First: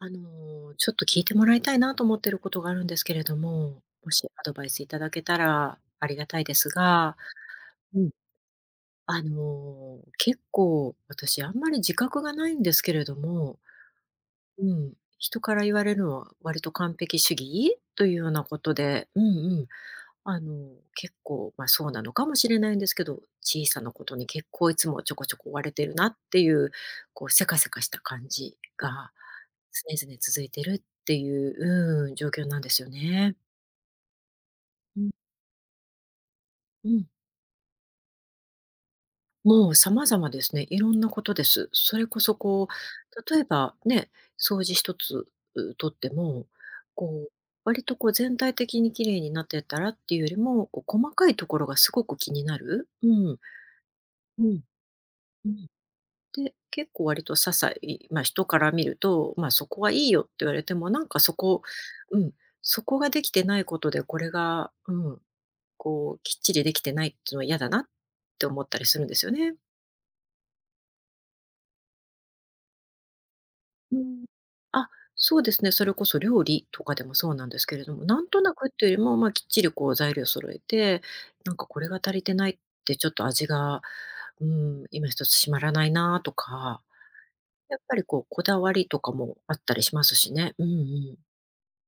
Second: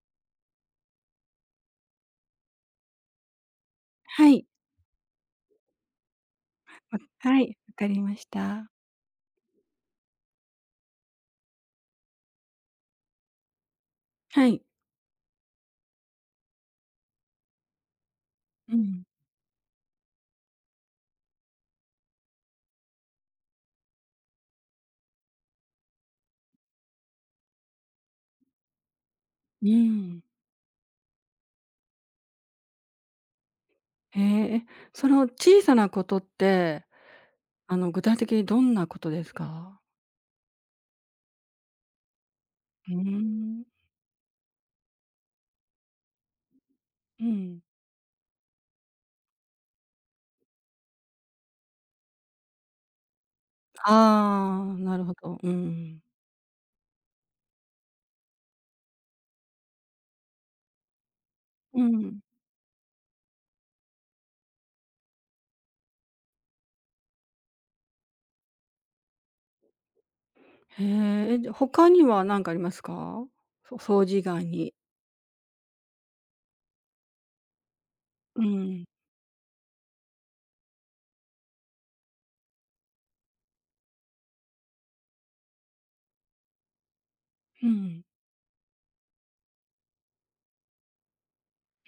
ちょっと聞いてもらいたいなと思ってることがあるんですけれども、もしはアい。ドバイスいただけたらありがたいですが。わかうりん。ました。結構私あんまり自覚がないんですけれども、はい。うん、人から言われるのは割と完璧主義というようなこうとん、で、うん。あの、結構、ま、そうなのかもしれないんですけど、小さなことに結構いつもちょこちょこ追われてるなっていう、こうせかせかした感じがう常ー々ん。続いてるっていう、うん、状況なんですよね。へえ、え、うそん、の小さなことって、うん。具体的にどんなことですもうか？様々ですね。いろんなことです。それこそこうーう、例えん、ばね、掃除一つ、うとっても、うこう、ん。割とこう全体的に綺麗になってたらっていうよりも、こう細かいところがすごく気になる。うん、あうん、あ、なるほど。ううん。ん。で、結構割と些細、まあ、人から見ると、まあ、そこはいいよって言われても、なんかそこ、ううん。ん、そこができてないことで、これが、うん、こう、きっちりできてないっていうのは嫌だなって思ったりするんですよね。へえ、え、じゃ、他には何かありますか？そう掃除以ん。外に。あ、そうですね、それこそ料理とかでもそうなんですけれども、なんとうなくっん。ていうよりも、まあ、きっちりこう材料揃えて、なんかこれが足りてないって、ちょっと味が、うん、今一つ締まらないなとか、うやっぱん。りこう、こだわりとかもあったりしますしね。うんうん。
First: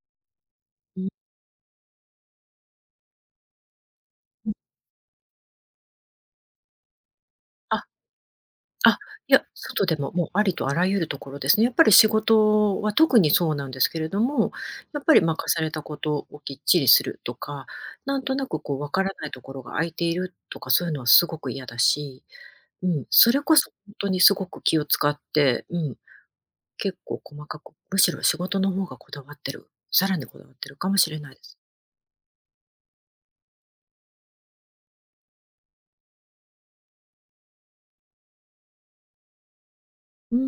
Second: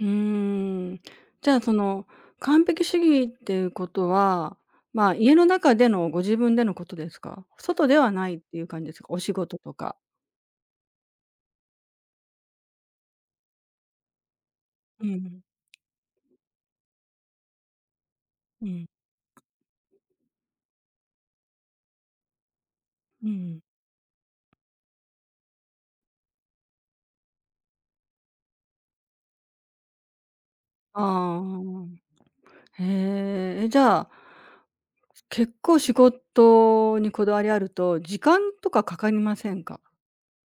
うーん。うん、じゃあ、その、完璧主義っていうことうは、ん。まあ、家の中でのご自分でのことですか？外あ、ではないっていう感じであ、すか？お仕いや、事と外か。でも、もうありとあらゆるところですね。やっぱり仕事は特にそうなんですけれども、やっうぱり、ま、ん、課されたことをきっちりするとか、なんとなくうこうん、分からないところが空いているとか、そういうのはすごく嫌だし、うん、うそれこん。そ本当にすごく気を使って、うん、結構細かく、むしろ仕事の方がこだわってる、さらにこだわってるかもあしれないです。あ、へえ。え、じゃあ、結構仕事にこだわりあると、時間とかかかりませんか？うー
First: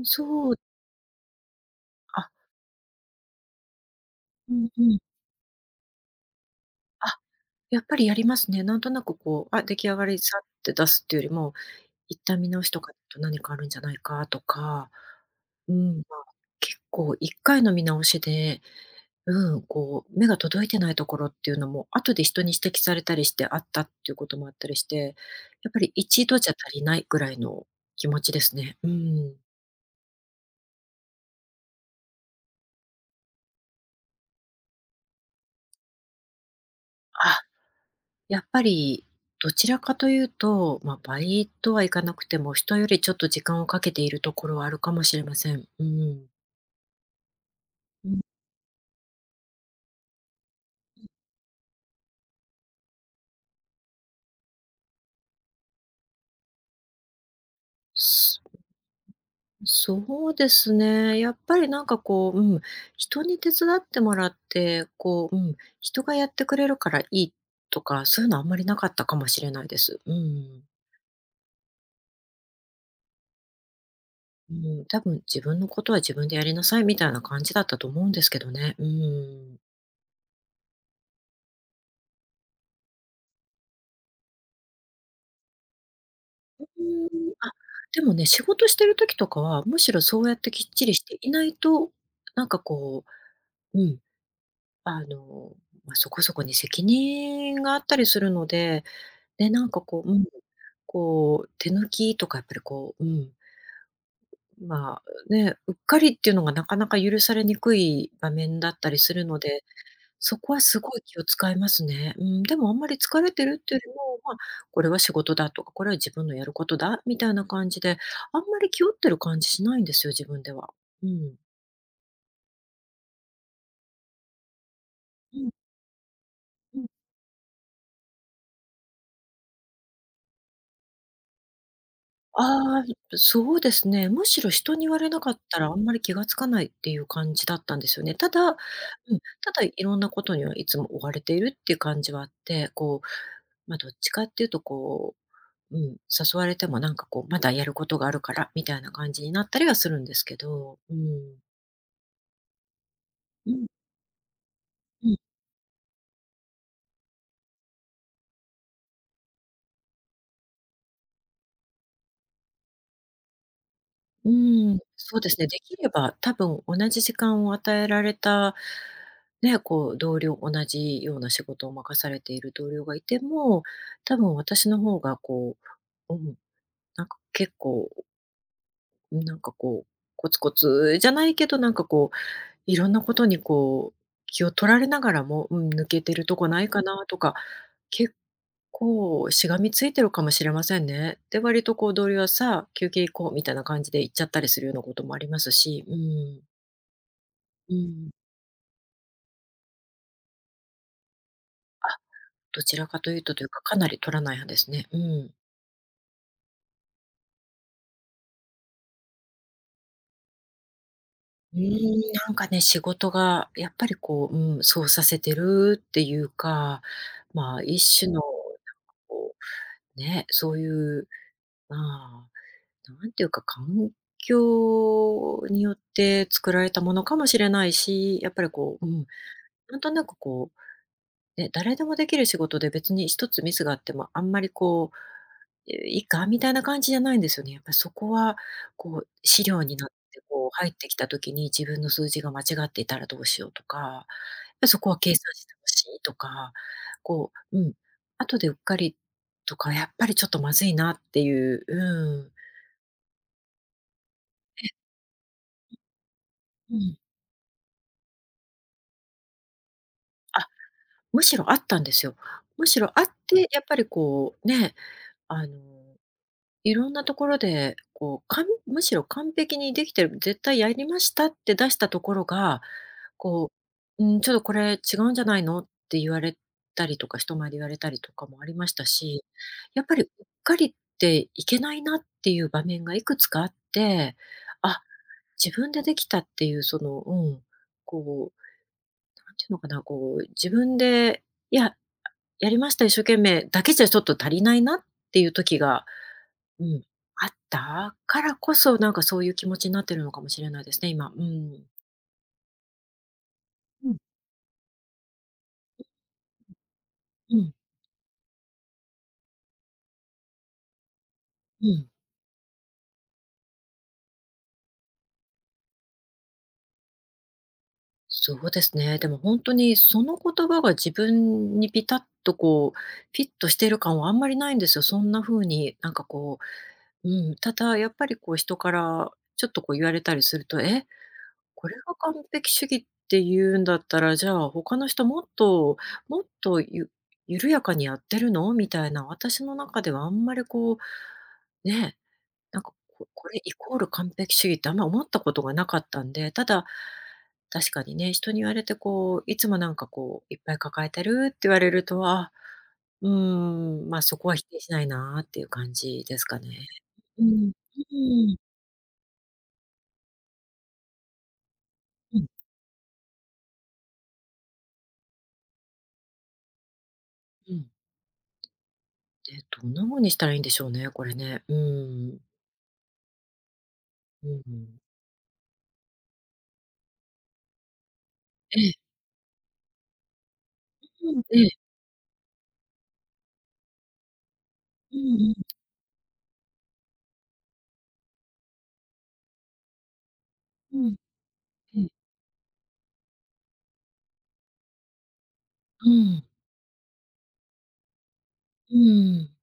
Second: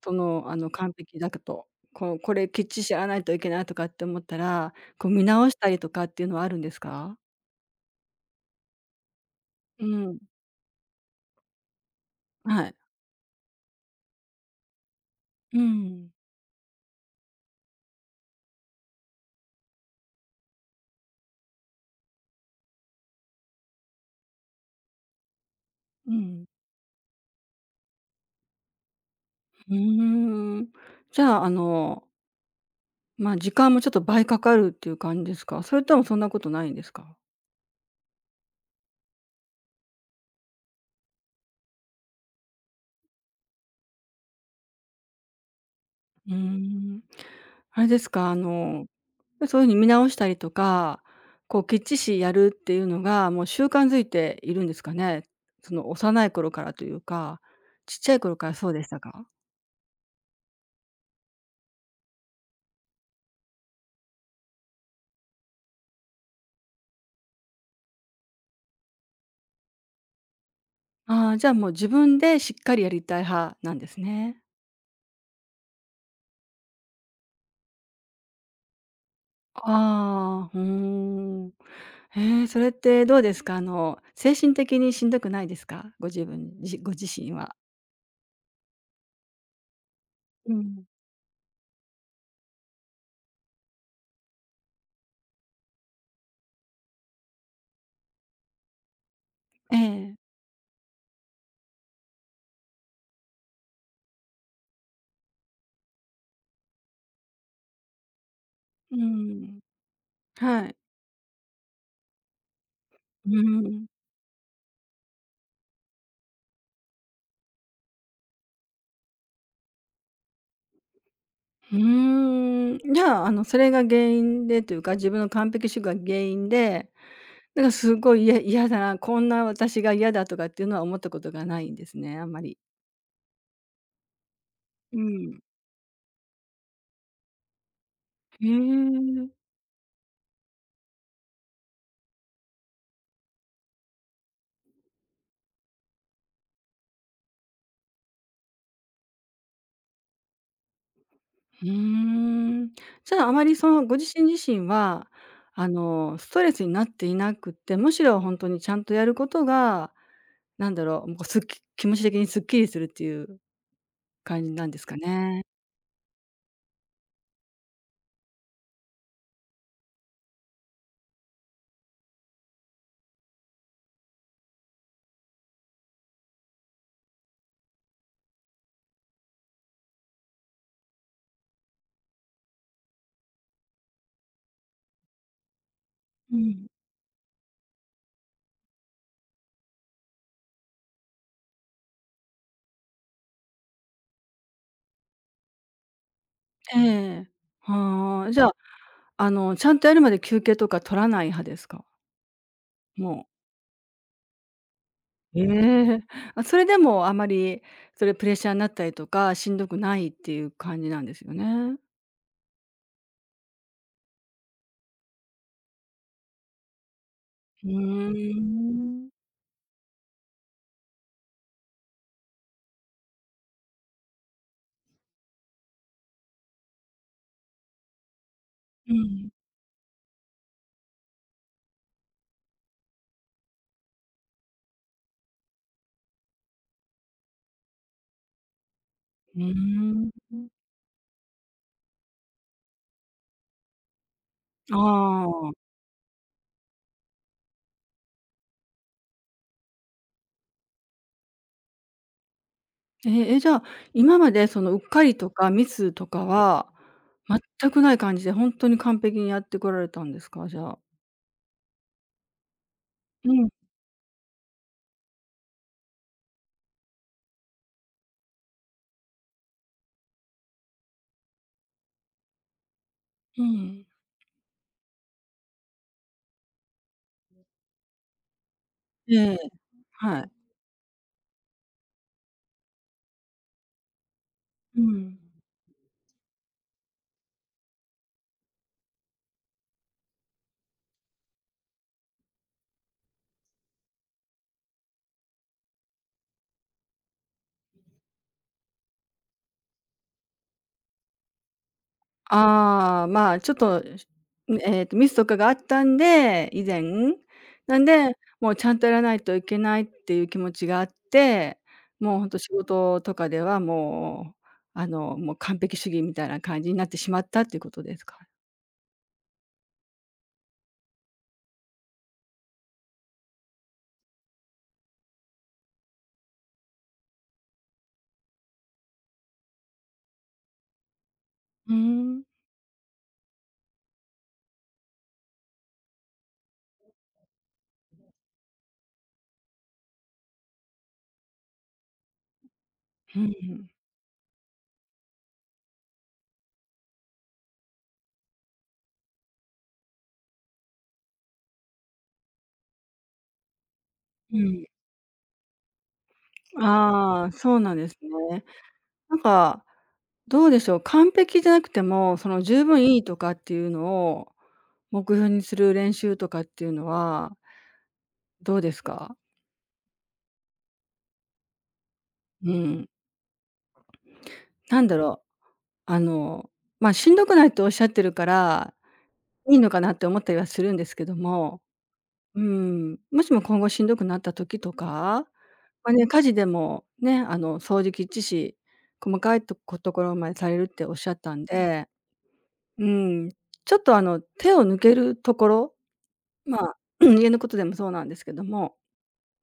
ん、その、そう、完璧だけと、こう、あ、これきっちりやらないといけないとかって思ったうんら、うん。こう見直したりとかっていうのはあるんですか？あ、やっぱりやりますね。なんとなくこう、あ、出う来上がん。りさって出すっていうよりも、一旦見直はしい。とかだと何かあるんじゃないかとか、ううん、ん。まあ、結構一回の見直しで、うん、こう目が届いてないところっていうのも、後で人に指摘されたりしてあったっていうこともあったりして、やっぱりう一度ん。じゃ足りないぐらいの気持ちですね。うん。うーん。じゃあ、まあ、時間もちょっと倍かかるっていう感じですか？それともそんなことないんですか？あ、やっぱりどちらかというと、まあ、倍とはいかなくても、人よりちょっと時間をかけているところはあるかもしれません。うん。うーん。あれでうすん、か、そういうふうに見直したりとか、こうきっちしやるっていうのが、もう習慣づいているんですかね？その幼い頃からというか、ちっちゃい頃すからそうでしたか？そうですね。やっぱりなんかこう、うん、人に手伝ってもらって、こう、うん、人がやってくれるからいいとか、そういうのあんまりなかったかもしれないです。うん。ああ、じゃあもう自分でしっかりやりたい派なんですね。うん、多分自分のことは自分でやりなさいみたいな感じだったと思うんですけどね。うん。ああ、ふーん。へえ、それってどうですか？精神的にしんどくないですか？ご自分うじご自ー身ん、あ、は。でもね、仕事してる時とかは、むしろそうやってうきっん。ちりしていないと、なんかこう、うん、あの、まあ、そこそこに責任があったりするので、で、なんえかこう、うえ、ん、こう、手抜きとかやっぱりこう、うん、まあ、ね、うっかりっていうのがなかなか許されにくい場面だったうりするのん、で、そこははい。すごい気を使いますね。うん、でもあんまり疲れうてるっていうよん、りも、まあ、これは仕事だとか、これは自分のやることだみたいな感じで、あんまり気負ってる感じしないんですよ、自分では。うん。うーん、じゃあ、それが原因でというか、自分のう完ん、璧主義が原因うん。で、なんかすごい嫌だな、こんな私が嫌だとかっていうのは思ったことがないんですね、あんまり。ああ、そうですね。むしろ人に言うわれなかん。ったら、あんまり気がつかないっていう感じだったんですよね。ただ、へうん、え。ただいろんなことにはいつも追われているっていう感じはあって、こう、ま、どっちかっていうとこう、うん、誘われてもなんかこう、まだやることがあるからみたいな感じになったりはするんですけど、うん。うーん。じゃあ、あまうりん。そのご自身自身うは、ん。ストレスになっていなくって、むしろ本当にちゃんとやることが、なんだろう、もうすっき気持ち的にすっきりするっていうう感じなんーでん、すかそうですね。ね、できれば多分同じ時間を与えられた、ね、こう同僚同じような仕事を任されている同僚がいても、多分私の方がこう、うん、なんか結構、なんかこう、コツコツじゃないけど、なんかこういろんなことにこう、気を取られながらも、うん、抜けてるうとこなん。いかなとか、結構しがみついてるかもしれませんね。で、割とこう同僚はさ休憩行こうみたいな感じで行っちゃったりするようなこともありますし、うん、ええ。うん。はあ。じゃあ、ちゃんとやるまで休憩とか取らない派ですか？どちらかともいうう。とというか、かなり取らない派ですね。うん。ええ。あ、それでもあまり、それプレッシャーになったりとか、しんどくないっていう感じなんですようーね。ん、なんかね、仕事がやっぱりこう、うん、そうさせてるっていうか、まあ、う一種のん。こうね、そういう、まあ、なんていうか、環境によって作られたものかもしれないし、やっぱりこう、ううーん、ん。なんとなくこう、ね、誰でもできる仕事で別に一つミスがあっても、あんまりこう、え、いいかみたいな感じじゃないんですよね。やっぱりそこは、こう、う資料になっん。て、うーん。こう、入ってきた時に自分の数字が間違っていたらどうしようとか、や、そこは計算あしてあ。ほしいとか、こう、うん、後でうっかりとか、やっぱりちょっとまずいなっていう、うん、ええ、じゃあ、今までそのうっかりとかミスとかはうん、全くない感じで、ほんとに完璧にやってこられたんですあ、か？じゃあ。むしろあったんですよ。むしろあっうん、て、やっぱりこうね、あの、いろんなところで、こう、むしろ完璧にできてる、絶対やりましたって出したところが、うこん。う、「うん、ちょっとこれ違うんじゃないの？」って言われたりとか、人前で言われたりとかもありましたし、ええ。やっぱりうはっい。かりっていけないなっていう場面がいくつかあって、うあ、ん。自分でできたっていうその、うん、こう、なんていうのかな、こう、自分で、いや、やりました、一生懸命だけじゃちょっと足りないなっていう時が、うん、あったからこそ、なんかそういう気持ちになってるのかもしれないですね、今。うん。ああ、まあ、ちょっと、うん。ええと、ミスとかがあったんで、以前。うん、なんで、もうちゃんとやらないといけないっていう気持ちがあって、うん。もうほんと仕事とかではもう、もう完璧主義みたいな感じになってしまったっていうことですか？そうですね。でも本当にその言葉が自分にピタッとこう、フィットしてる感はあんまりないんですよ。そんな風になんかこう、うん、ただやっぱりこう人からちょっとこう言われたりすると、え、こふーれが完ん。璧主義って言うんだったら、じゃあ他の人もっともっと緩やかにやってるの？みたいな、私の中ではあんまりこう、ね、なんかふこんれふイん。コール完璧主義ってあんま思ったことがなかったんで、ただ、確かにね、人に言われてこう、いつもなんかこういっぱい抱えてるって言われると、あ、うーん、ま、そこうは否定ん。しないなっていう感じですかね。うああ、ん。そうなんでうすん。ね。なんかどうでしょう、完璧じゃなくても、うん、その十分いいとかっていうのを目標にする練習とかっていうのはうん。どうですか？え、どんな風にしたらいいんでしょうね、これね。うーん。うん。うん。なんだろう、あの、まあ、しんどくないとおっしゃってるかえら、え、いいのかなって思ったりはするんですけうどんええ、も、うん、もしも今後しんどくなった時とうか、んま、ね、家事でもね、掃除きっちし、細かいところまでされるっうてん、うおっん、しゃったんうで、ん、うん、ちょっと手を抜けるところ、うん、まあ、家のことでもそうなんですけども、うん、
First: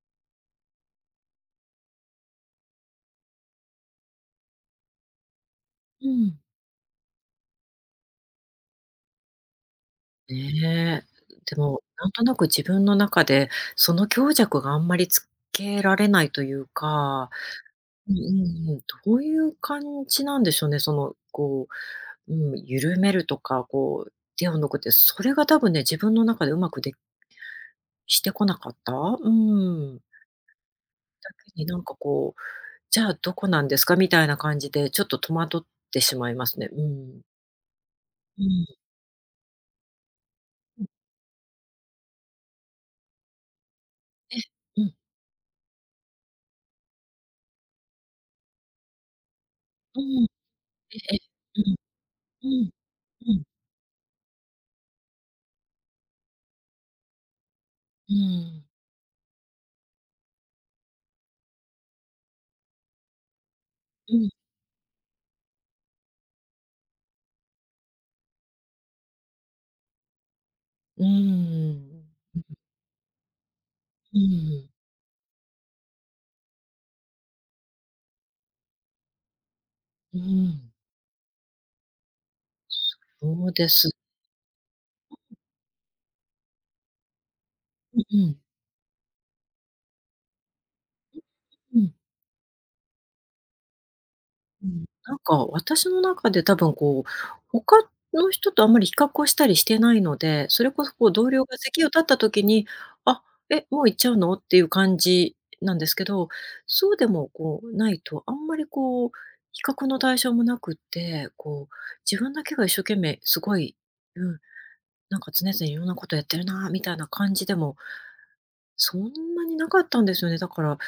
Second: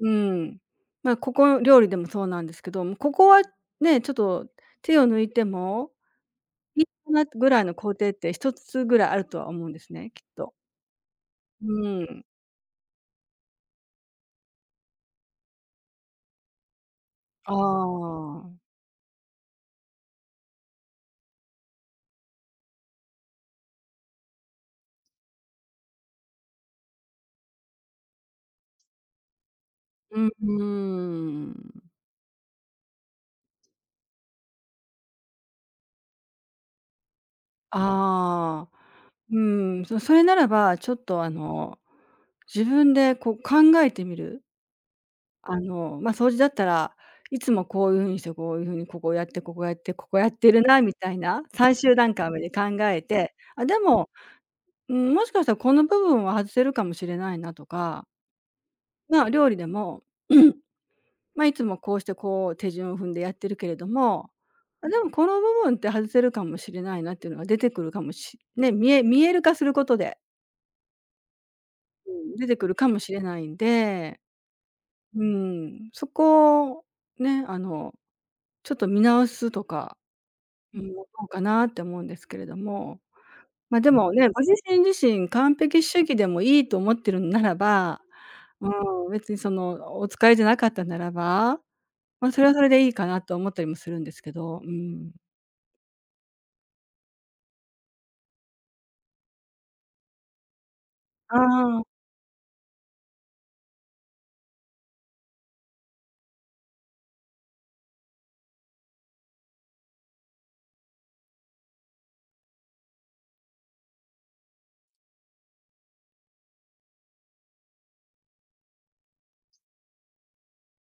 うん、まあ、料理でもそうなんですけど、ここはね、ちょっと手を抜いてもうん。いいかなぐらいの工程って一つぐらいあるとは思うんですね、きっと。ねえ、でうも、なんとん。なく自分の中で、その強弱があんまりつけられないというか、あうんうんあ。うん、どういう感じなんでしょうね、その、こう、うん、緩めるとか、こう、手を抜くって、それが多分ね、自分の中でうまくしてこなかった。うん。うんだうけになん。んかこうじゃあ、どこなんですか？みたいな感じで、ちょっと戸惑ってしまいますね。うん。うん。ああ、うん、それならば、うん。ちょっと自分でこう考えてみえ、る。うん。まあ、掃除だったら、いつもこういう風にして、こういう風にここをやって、ここやって、うここやん。ってるなみえたいえ。な、う最ん。終段階まで考うん。えうて、ん。あ、でも、うん、もしかしたらこの部分は外せるかもしれないなとか、うん。まあ、料理でも、うん、まあ、いつもこうしてこう手順を踏んでやってるけれどうん。も、あ、でもこの部分って外せるかもしれないなっていうのが出てくるかも見える化することで、うーん。うん、出てくるかもしれないんうで、ーん。うん、そこをね、あのちょっと見直すとか、うーん。うん、どうかなって思うんですけれども、そうでまあ、す。でもね、ご自身自身完璧主義でもいいと思ってるんならうば、んうん。うん、別にそのお使いじゃなかったならうんえうんうんええうんうんうんうんうんうんうんうんそうですうんば、うんうん。まあ、それはそれでいいかなと思ったりもするんですけど、ううん、ん。なんか私の中で多分こう、他の人とあんまり比較をしたりしてないので、それこそこう同僚があ席を立った時に、あ、え、もう行っちゃうのっていう感じなんですけど、そうでもこうないと、あんまりこう、比較の対象もなくって、こう、自分だけが一生懸命すごい、うん、なんか常々いろんなことやってるなみたいな感じでもそんなになかったんですよね。だから、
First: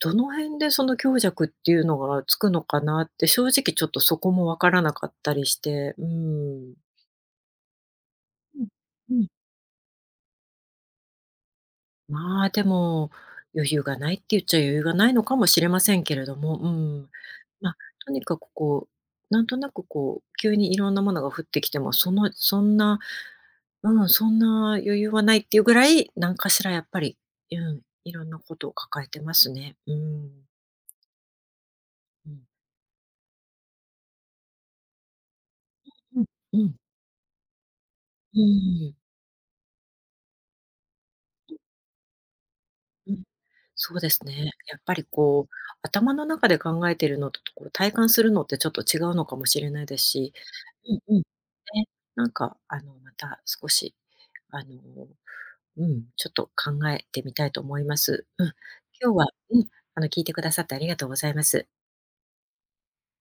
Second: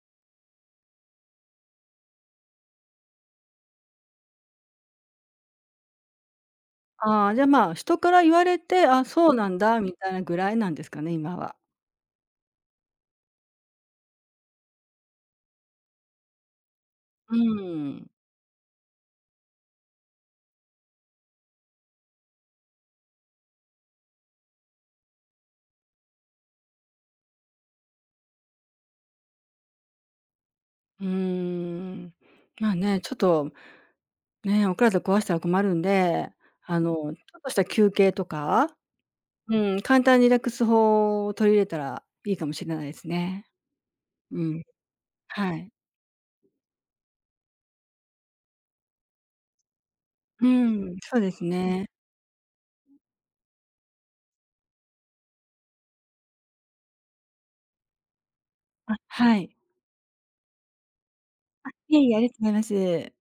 どの辺でその強弱っていうのがつくのかなって、正直ちょっとそこもわからなかったりして、うん。あ、ああ、じゃ、まあ、人から言われうん、て、あ、うそん。うなんだみたいなぐらいなんですかね、今は。まあ、でも、余裕がないって言っちゃ余裕がないのかもしれませんけれども、うん。うまあ、ん。とにかくこう、なんとなくこう、急にいろんなものが降ってきても、その、そんな、うん、そんな余裕はないっていうぐらい、なんかしらやっぱり、うん、いろんなことを抱えてますね。うん。うーん。うん。まあね、ちょっとね、お体壊したら困るんうん、で、うん、ちょっとした休憩とうか、ーん、うん、簡単にリラックス法を取り入れたらいいかもしれないですうん。ね。そうですうね。ん。やっぱりこう、はい。頭の中で考えてるのと、こう体感するのってちょっと違うのかもしれないですし、ううん、んそううん。ですね、ね。なんかあの、また少し、あの、うん、ちょっと考えてみたいと思います。うん。あ、今日は、はい。うん、聞いてくださってありがとうございます。いえいえ、ありがとうございます。